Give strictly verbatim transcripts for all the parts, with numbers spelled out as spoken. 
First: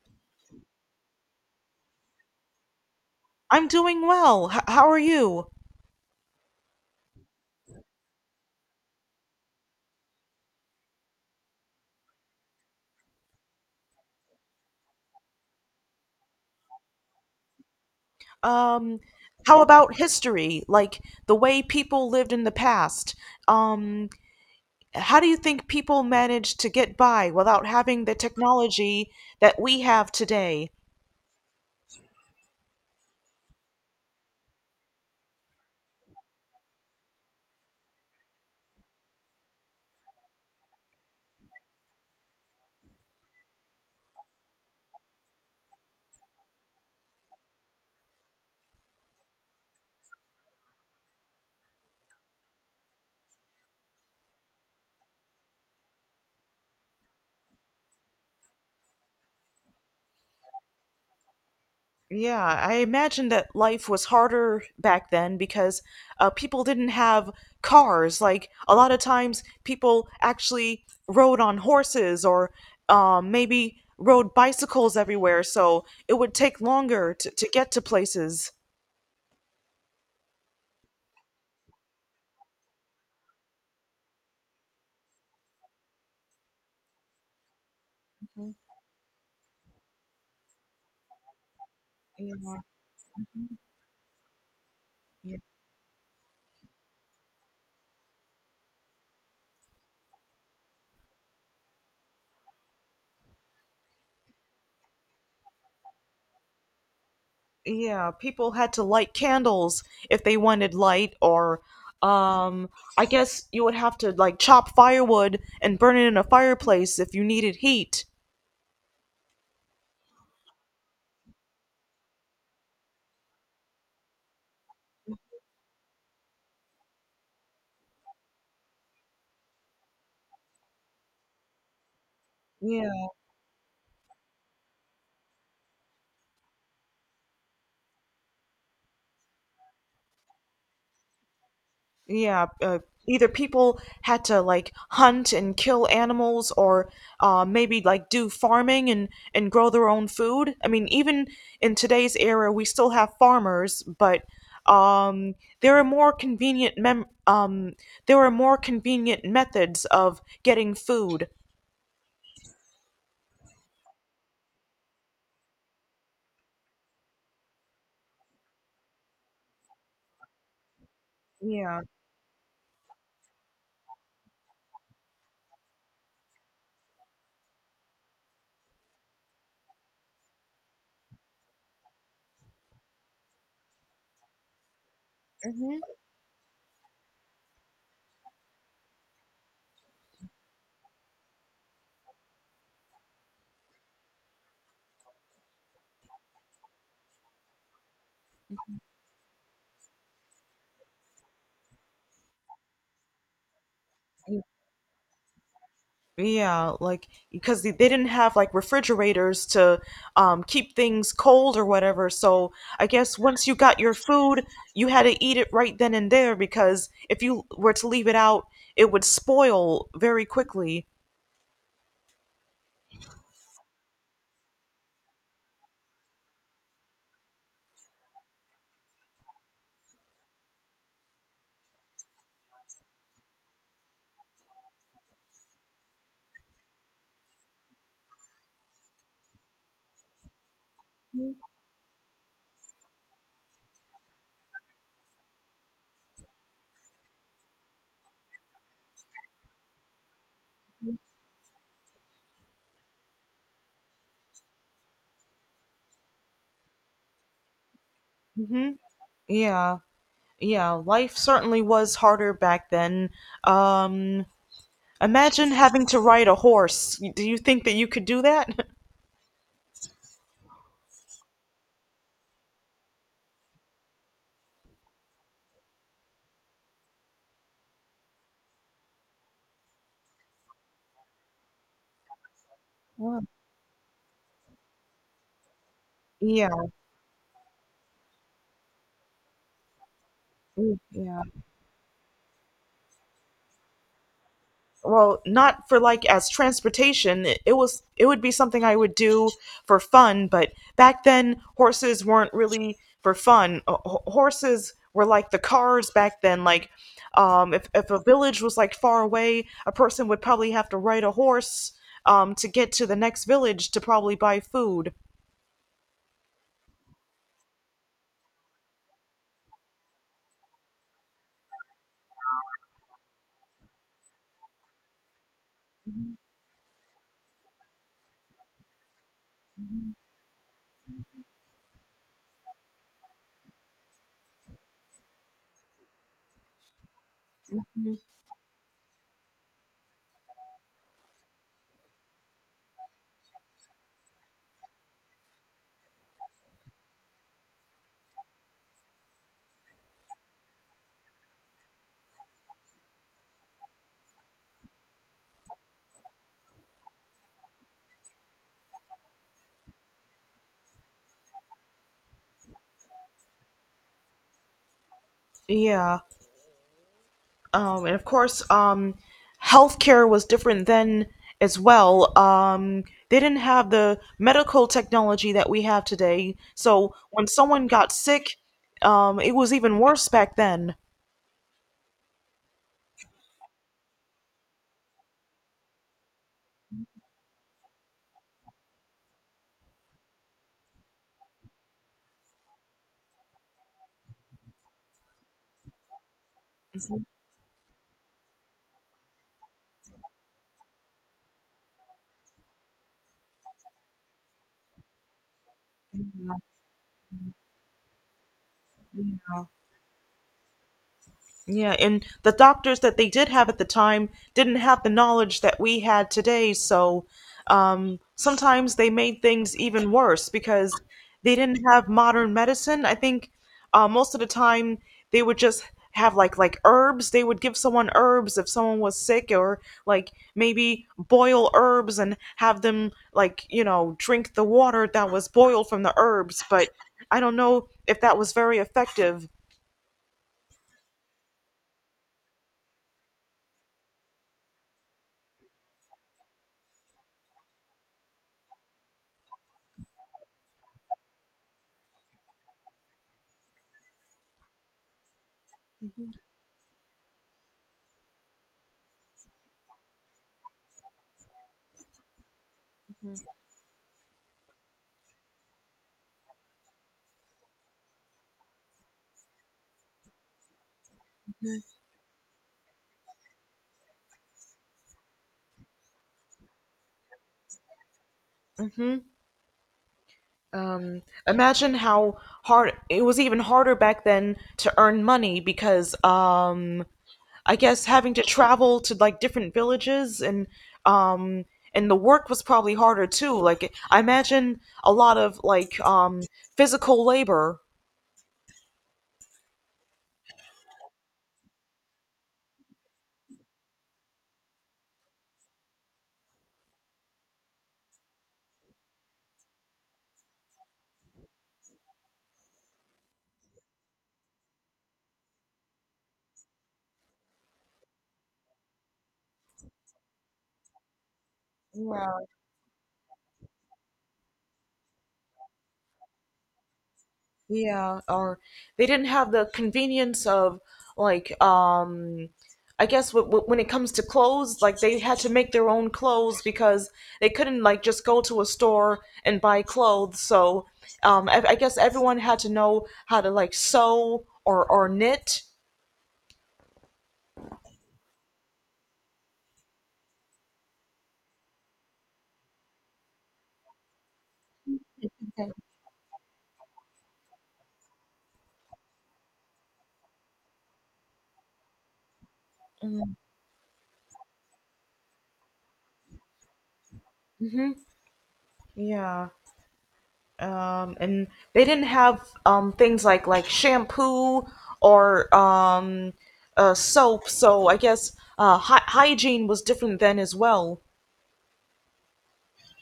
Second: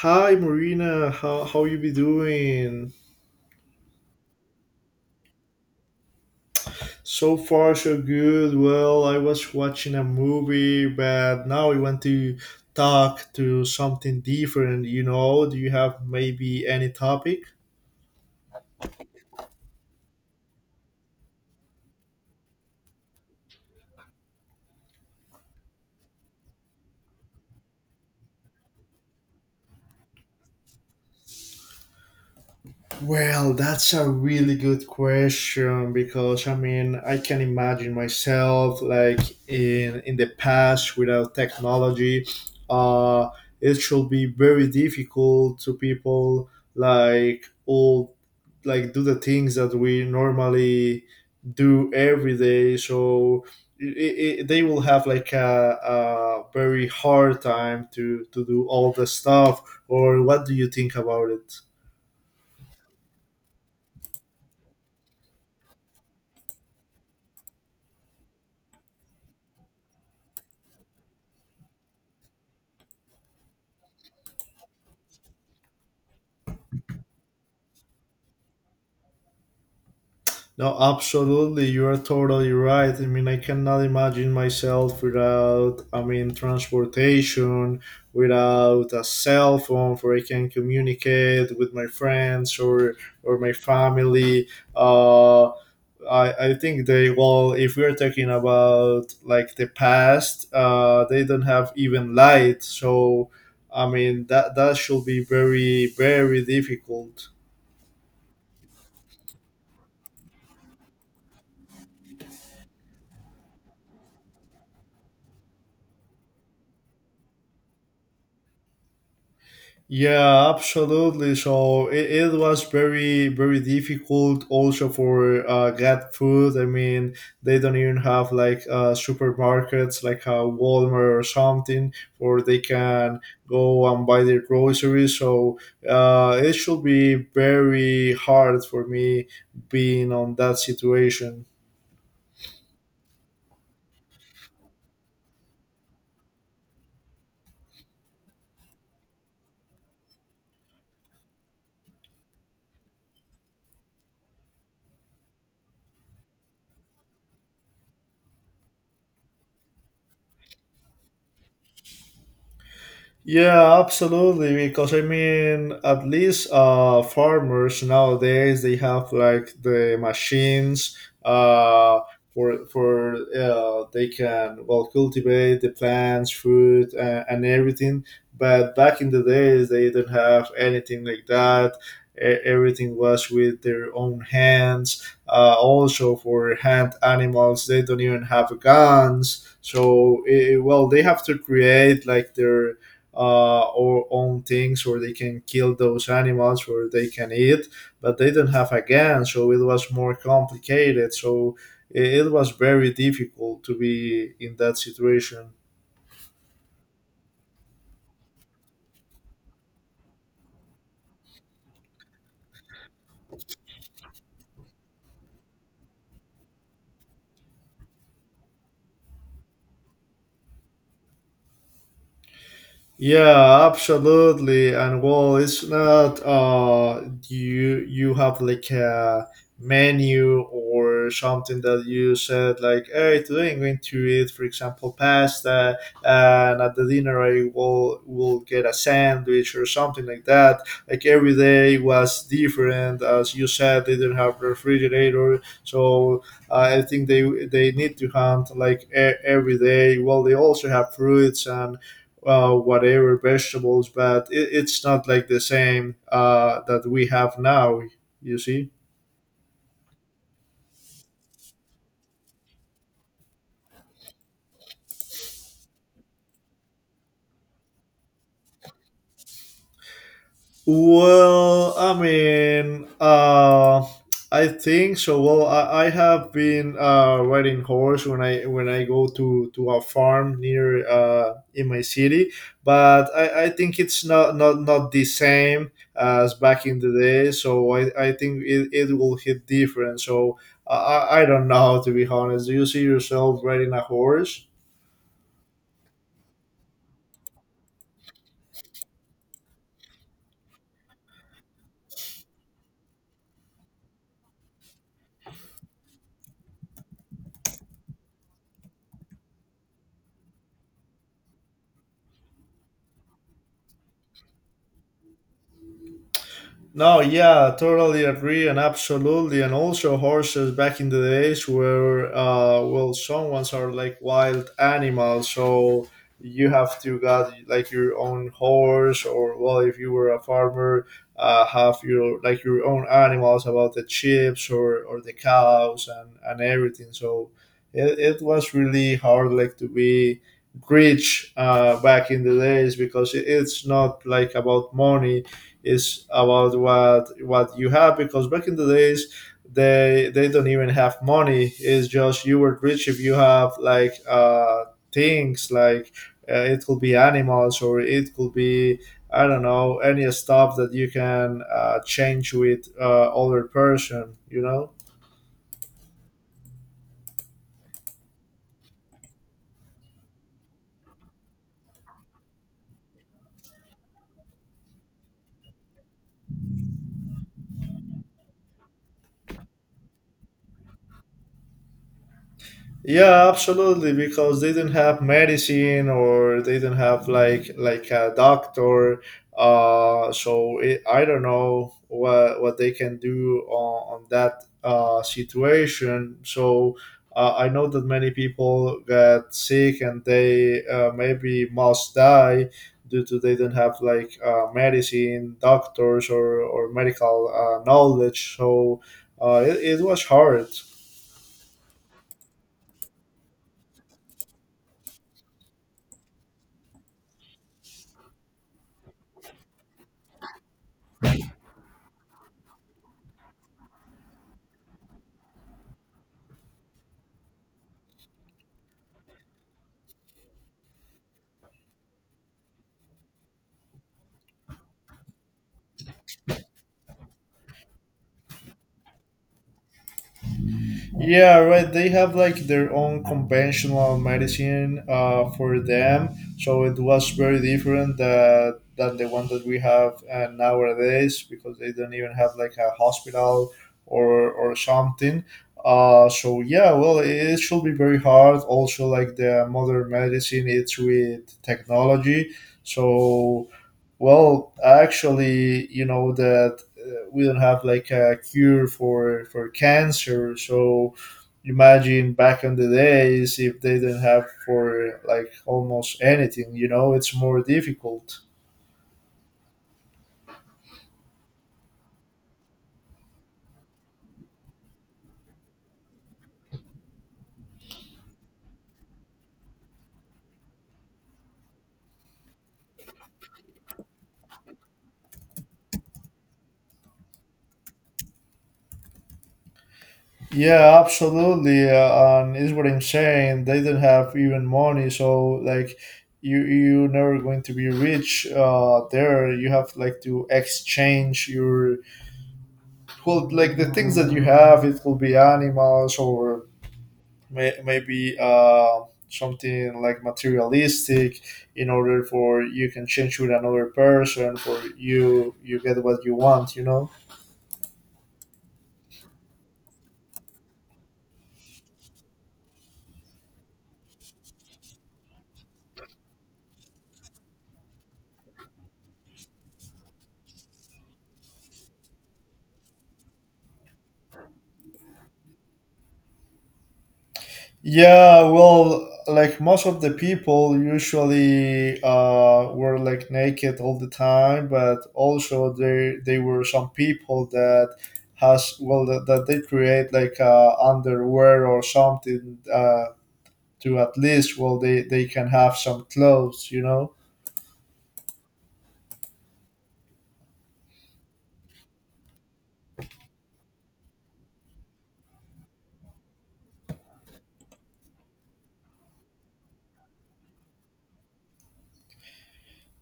Hi Marina, how how you be doing? I'm doing well. H- how are you? So far so good. Well, I was watching a movie, but now we want to talk to something different, you know? Do you have maybe any topic? Um, how about history? Like the way people lived in the past? Um, how do you think people managed to get by without having the technology that we have today? Well, that's a really good question because I mean, I can imagine myself like in in the past without technology. uh it should be very difficult to people like old, like do the things that we normally do every day, so it, it, they will have like a, a very hard time to to do all the stuff. Or what do you think about it? Yeah, I imagine that life was harder back then because uh, people didn't have cars. Like a lot of times, people actually rode on horses or um, maybe rode bicycles everywhere, so it would take longer to, to get to places. No, absolutely, you are totally right. I mean, I cannot imagine myself without, I mean, transportation, Mhm. without a cell phone where I can communicate with my friends Yeah. or or my family. Yeah, Uh I, I think they, well, if we're talking about like the past, uh, they don't have even light, so I mean that that should be very very difficult. yeah, people had to light candles if they wanted light, or um, I guess you would have to like chop firewood and burn it in a fireplace if you needed heat. Yeah, absolutely. So it, it was very, very difficult also for uh, get food. I mean, they don't even have like uh, supermarkets like a Walmart or something where they Yeah. can go and buy their groceries. So uh, it should be very hard for me being on that situation. Yeah, uh, either people had to like hunt and kill animals or uh, maybe like do farming and, and grow their own food. I mean, even in today's era, we still have farmers, but um, there are more convenient mem- um, there are more convenient methods of getting food. Yeah, absolutely. Because I mean, at least uh, farmers nowadays they have like the machines, Yeah. uh, for for uh, they can, well, cultivate the plants, fruit, uh, and everything. But back in the days, they didn't have anything like that. E- Everything was with their own hands. Uh, hmm. Also, for hand animals, they don't even have guns. So, eh, well, they have to create like their uh, or own things, or they can kill those animals or they can eat, but they do not have a gun, so it was more complicated. So it it was very difficult to be in that situation. Yeah, like because they they didn't have like refrigerators to um, keep things cold or whatever. So I guess once you got your food, you had to eat it right then and there because if you were to leave it out, it would spoil very quickly. Yeah, absolutely. And well, it's not, uh you you have like a menu or something that you said like, hey, today I'm going to eat, for example, pasta, and at the dinner I will will get a sandwich or something like that. Like every day was different, as you said, they didn't have refrigerator, so uh, I think they they need to hunt like e- every day. Well, they also have fruits and uh, whatever vegetables, but it, it's not like the same uh, that we have now. You Hmm. see? Yeah, yeah. Life certainly was harder back then. Um, Imagine having to ride a horse. Do you think that you could do that? Well, I mean, uh, I think so. Well, I, I have been uh, riding horse when I when I go to, to a farm near, uh, in my city, but Well, I, I think it's not, not not the same as yeah, back in the day. So I, I think it, it will hit different. So I I yeah. I don't know, to be honest. Do you see yourself riding a horse? Well, not for like as transportation it, it was it would be something I would do for fun. But back then horses weren't really for fun. H- h- horses were like the cars back then. Like um if, if a village was like far away, a person would probably have to ride a horse um to get to the next village to probably buy food. No, yeah, totally agree, and absolutely, and also horses back in the days were, uh, well, some ones are like wild animals, so you have to got like your own horse, or, well, if you were a farmer, uh, have your like your own animals, about the chips or or the cows and and everything. So it, it was really hard like to be rich uh, back in the days, because it, it's not like about money, is about what what you have, because back in the days they they don't even have money. It's just you were rich if you have like uh things like, uh, it could be animals or it could be, I don't know, any stuff that you can, uh, change with uh, other person you know Yeah. Um, and of course, um, healthcare was different then as well. Um, they didn't have the medical technology that we have today. So when someone got sick, um, it was even worse back then. Yeah, absolutely, because they didn't have medicine or they didn't have like like a doctor. Uh, so it, I don't know what what they can do on, on that uh, situation. So uh, I know that many people get sick and they, uh, maybe must die due to they didn't have like, uh, medicine, doctors, or or medical uh, knowledge. So uh, it, it was hard. Yeah, and the doctors that they did have at the time didn't have the knowledge that we had today, so um, sometimes they made things even worse because they didn't have modern medicine. I think uh, most of the time they would just have like like herbs. They would give someone herbs if someone was sick, or like maybe boil herbs and have them like you know drink the water that was boiled from the herbs. But I don't know if that was very effective. Yeah, right. They have like their own conventional medicine, uh, for them, so it was very different that, than the one that we have uh, nowadays, because they don't even have like a hospital or or something. Uh, Mhm, So yeah, well, it should be very hard. Also, like the modern medicine, it's with technology, so, well, actually, you know that, uh, we don't have like a cure for for cancer. So mhm. imagine back in the days if they didn't have for like almost anything you know it's more difficult. Hmm. Um, Imagine how hard it was, even harder back then, to earn money because um, I guess having to travel to like different villages and um, and the work was probably harder too. Like I imagine a lot of like um, physical labor. Yeah, absolutely. Uh, and is what I'm saying, they didn't have even money. So, like, you you're never going to be rich. Uh there you have like to exchange your, well, like the things that you have, it will be animals or may, maybe uh, something like materialistic, in order for you can change with another person, for you you get what you want you know Yeah, or they didn't have the convenience of like um I guess w- w- when it comes to clothes, like they had to make their own clothes because they couldn't like just go to a store and buy clothes. So um I, I guess everyone had to know how to like sew or or knit. Yeah, well, like most of the people usually, uh, were like naked all the time, but also there they were some people that has, well, that, that they create like uh, underwear or something, uh, to at least, well, they they can have some clothes you know Mm-hmm. Yeah. Um, and they didn't have um, things like like shampoo or um, uh, soap. So I guess uh, hy- hygiene was different then as well.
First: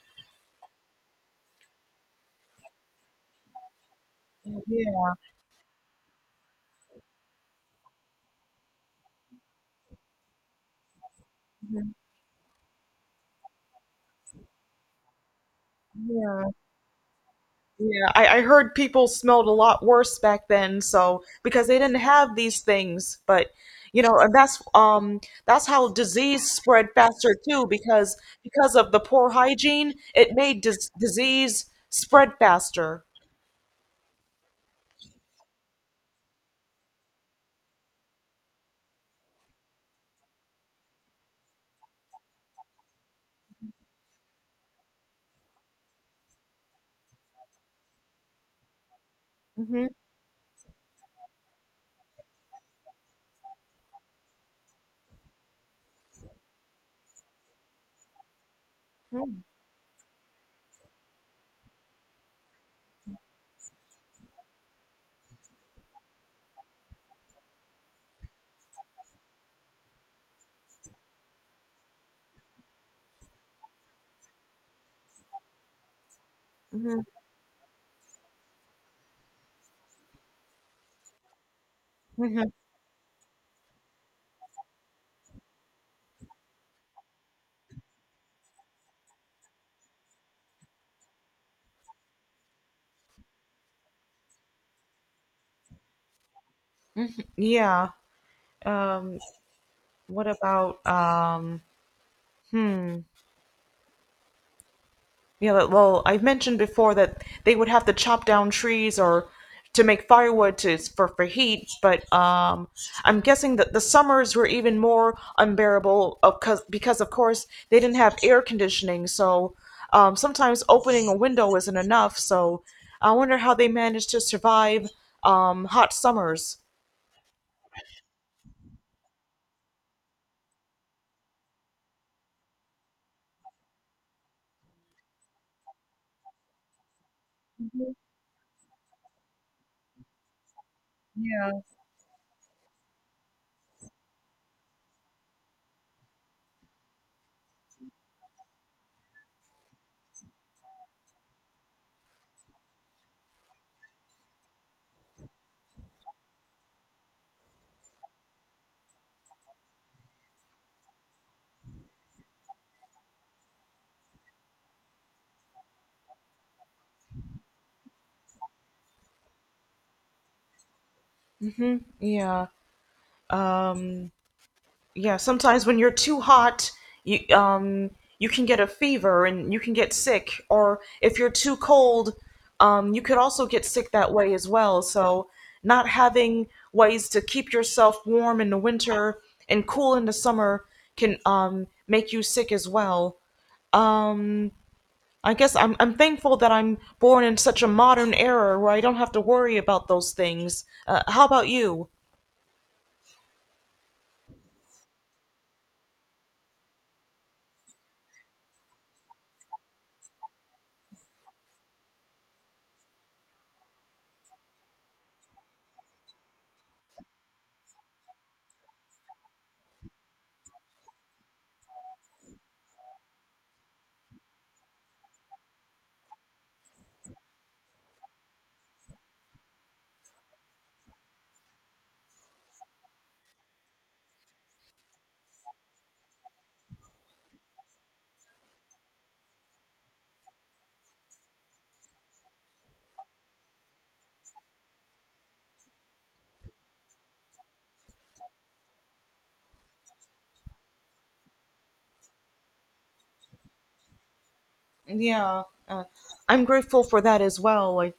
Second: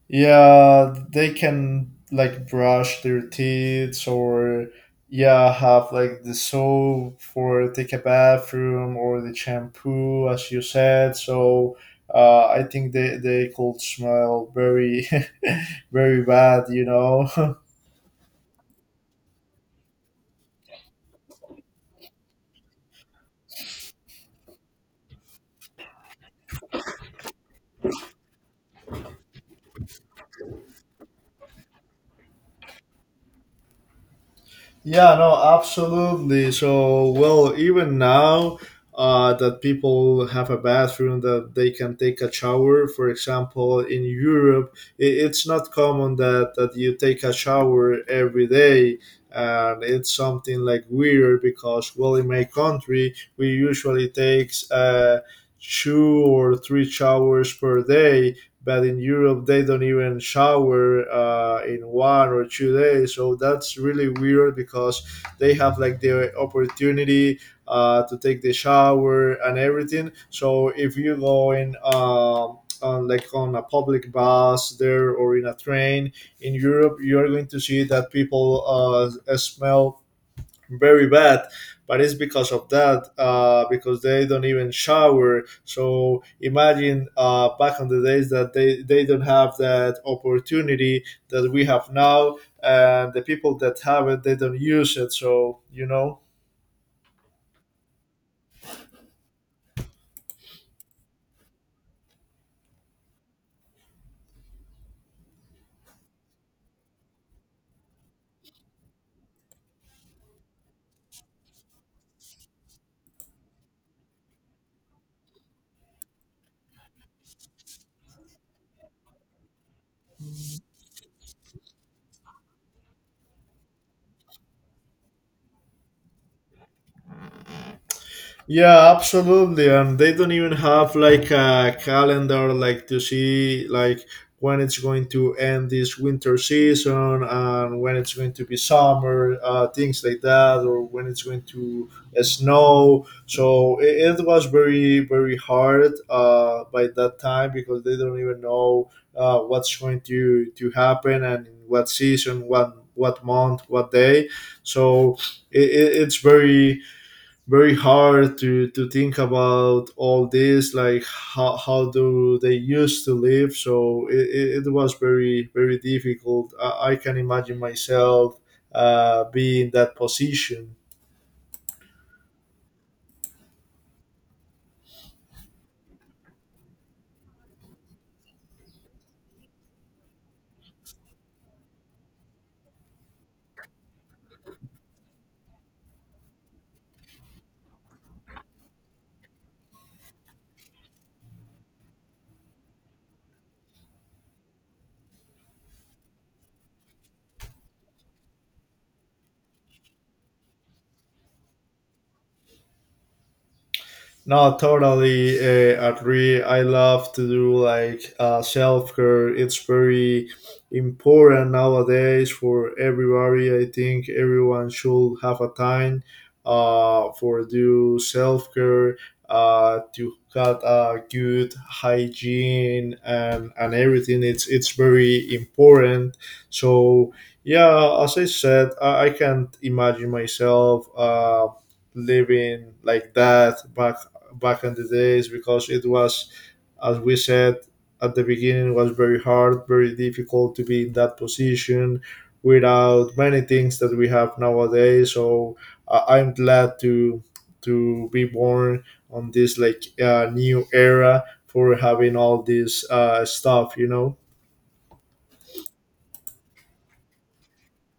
Yeah, they can like brush their teeth or Yeah, yeah, have like the soap for take a bathroom or the shampoo as you said. So uh, I think they, they could smell very very yeah, bad, you know. yeah. I, I heard people smelled a lot worse back then, so because they didn't have these things, but you know, and that's um that's how disease spread faster too, because because of the poor hygiene, it made dis disease spread faster. Yeah, no, absolutely. So, well, even now, uh, that people have a bathroom that they can take a shower, for example, in Europe, it, it's not common that, that you take a shower every day. And Mm-hmm. it's something like weird because, well, in my country, we usually takes, uh, two or three showers per day, but in Europe they don't even shower, uh, in one or two days. So that's really weird because they have like the opportunity, uh, to take the shower and everything. So if you go in. Um, on like on a public bus there or in a train in Europe, you are going to see that people, uh, smell very bad, but it's Mm-hmm. because of that, uh, because they don't even shower. So imagine, uh, back on the days that they, they don't have that opportunity that we have now, and the people that have it they don't use it so you know Yeah. Um, what about um, yeah, but- well, I mentioned before that they would have to chop down trees or to make firewood to for for heat, but um, I'm guessing that the summers were even more unbearable of cause, because of course they didn't have air conditioning, so um, sometimes opening a window isn't enough, so I wonder how they managed to survive um, hot summers. Yeah, absolutely. And they don't even have like a calendar, like to see like when it's going to end this winter season and when it's going to be summer, uh, things like that, or when it's going to uh, snow. So it, it was very, very hard uh, by that time, because they don't even know uh, what's going to, to happen and in what season, what, what month, what day. So it, it, it's very very hard to to think about all this, like how, how do they used to live. So it, it, it was very very difficult. I, I can imagine myself uh, being in that position. Yeah. um, yeah, sometimes when you're too hot you um you can get a fever and you can get sick. Or if you're too cold um you could also get sick that way as well. So not having ways to keep yourself warm in the winter and cool in the summer can um make you sick as well. I guess i'm I'm thankful that I'm born in such a modern era where I don't have to worry about those things. Uh, how about you? No, totally uh, agree. I love to do like uh, self care. It's very important nowadays for everybody. I think everyone should have a time uh, for do self care, uh, to have a good hygiene and, and everything. It's it's very important. So yeah, as I said, I, I can't imagine myself. Uh, living like that back back in the days, because it was, as we said at the beginning, was very hard, very difficult to be in that position without many things that we have nowadays. So uh, I'm glad to to be born on this like uh, new era for having all this uh, stuff, you know. Yeah, uh, I'm grateful for that as well. I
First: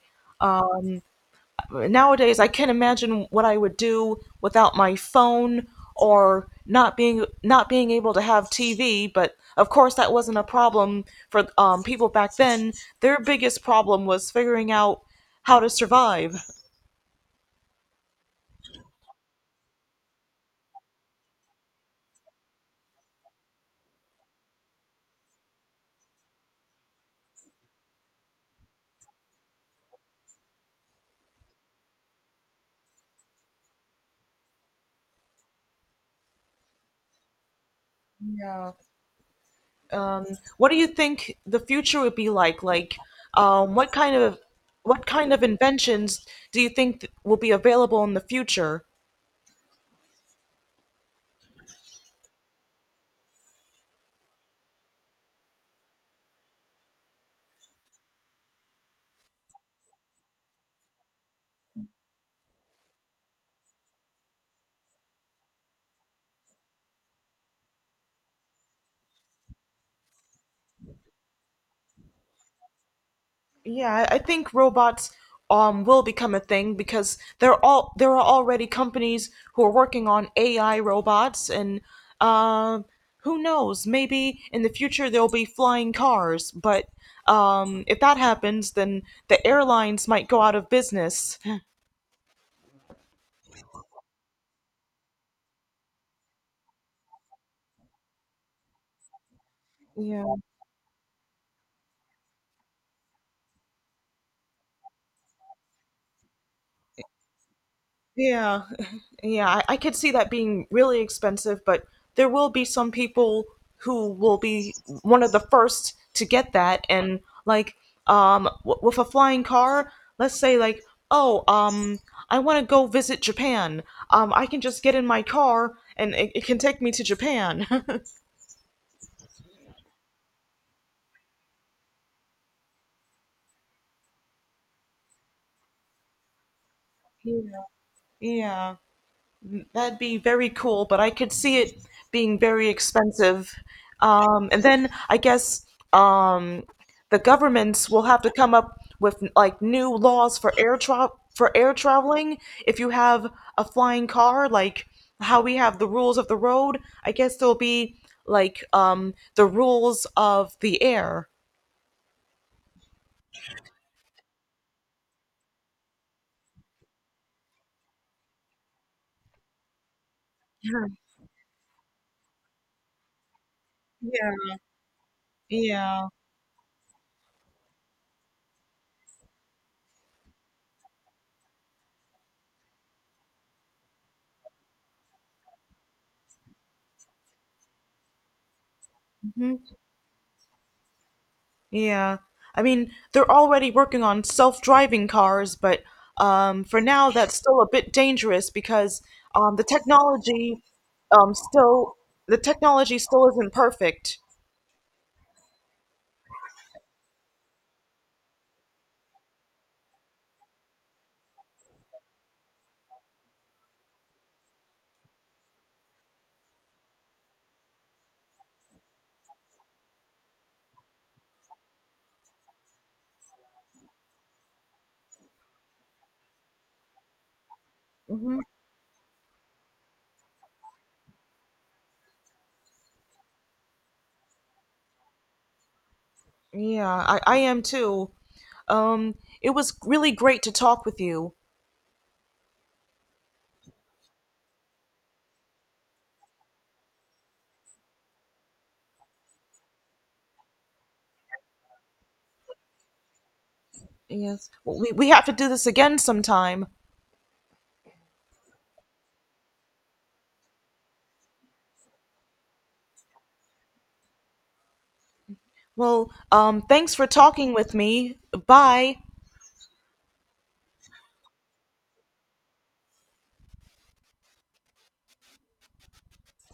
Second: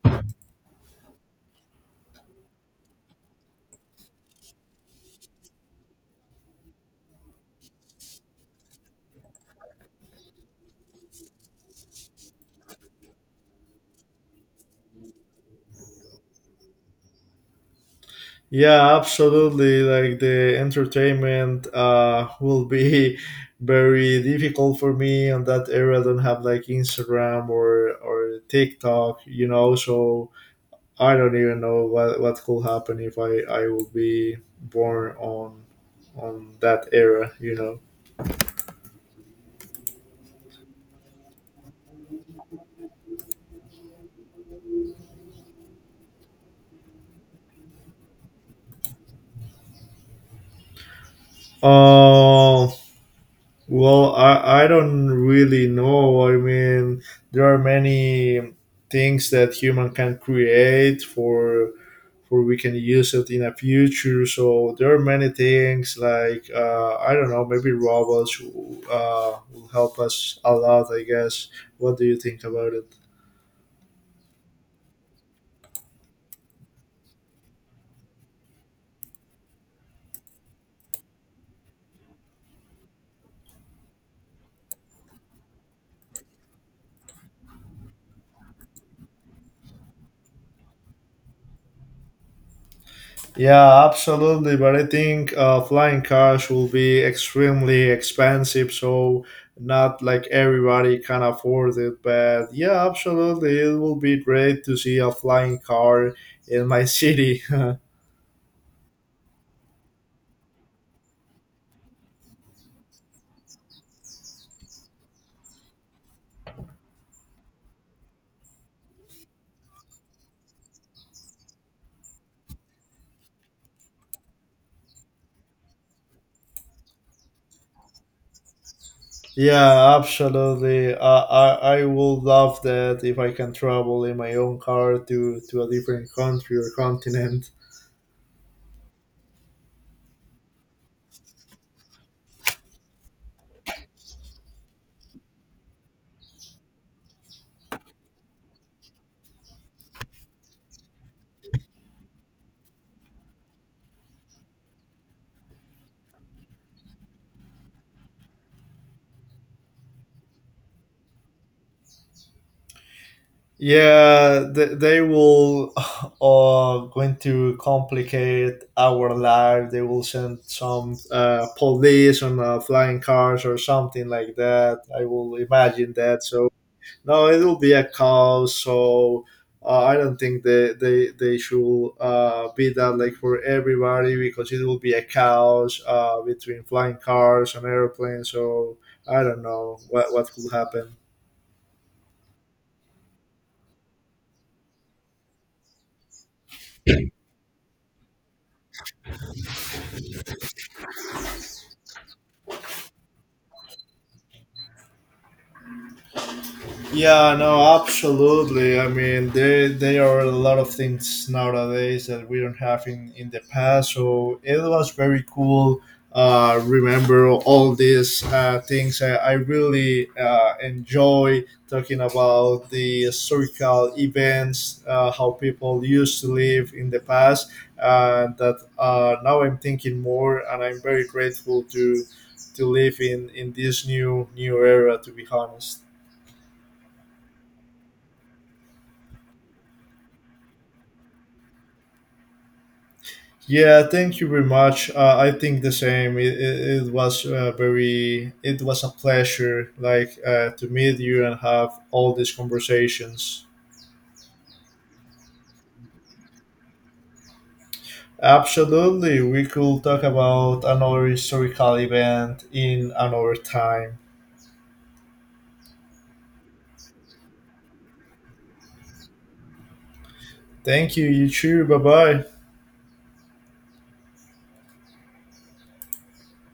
nowadays I can't imagine what I would do without my phone or not being not being able to have T V. But of course, that wasn't a problem for um, people back then. Their biggest problem was figuring out how to survive. Yeah, absolutely. Like the entertainment uh will be very difficult for me on that area. I don't have like Instagram or or TikTok, you know, so I don't even know what what could happen if I I will be born on on that era, you know. Yeah. Um, what do you think the future would be like? Like, um, what kind of what kind of inventions do you think th- will be available in the future? Uh, well, I I don't really know. I mean, there are many things that human can create for for we can use it in the future. So there are many things like, uh, I don't know, maybe robots uh, will help us a lot, I guess. What do you think about it? Yeah, I I think robots um will become a thing because there are all there are already companies who are working on A I robots and um who knows, maybe in the future there'll be flying cars, but um if that happens then the airlines might go out of business. Yeah, absolutely. But I think uh, flying cars will be extremely expensive. So not Yeah. like everybody can afford it, but yeah, absolutely, it will be great to see a flying car in my city. Yeah, yeah, I, I could see that being really expensive, but there will be some people who will be one of the first to get that, and like, um, w- with a flying car, let's say like, oh, um, I want to go visit Japan. Um, I can just get in my car, and it, it can take me to Japan. Yeah, absolutely. I, I I would love that if I can travel in my own car to to a different country or continent. Yeah. Yeah. That'd be very cool, but I could see it being very expensive. Um, and then I guess um, the governments will have to come up with like new laws for air tra- for air traveling. If you have a flying car, like how we have the rules of the road, I guess there'll be like um, the rules of the air. Yeah, they, they will uh, going to complicate our life. They will send Yeah. some uh, police on uh, flying cars or something like Yeah. that. I will imagine Yeah. that. So no, it will be a cow. So uh, I don't think they they they should uh, be that like for everybody, because it will be a cows uh, between flying cars and airplanes. So I don't Mhm. know what what could happen. Yeah. I mean, they're already working on self-driving cars, but um, for now that's still a bit dangerous because um, the technology um, still the technology still isn't perfect. Yeah, no, absolutely. I mean, there there are a lot of things nowadays that we don't have in in the past. So it was very cool. Uh, remember all these uh, things. I, I really uh, enjoy talking about the historical events, uh, how people used to live in the past, and Hmm. that uh, now I'm thinking more, and I'm very grateful to to live in in this new new era, to be honest. Yeah, I, I am too. Um, it was really great to talk with you. Yeah, thank you very much. Uh, I think the same. It, it, it was uh, very. It was a pleasure, like uh, to meet you and have all these conversations. Yes. Well, we, we have to do this again sometime. Absolutely, we could talk about another historical event in another time. Well, um, thanks for talking with me. Bye. Thank you. You too. Bye bye.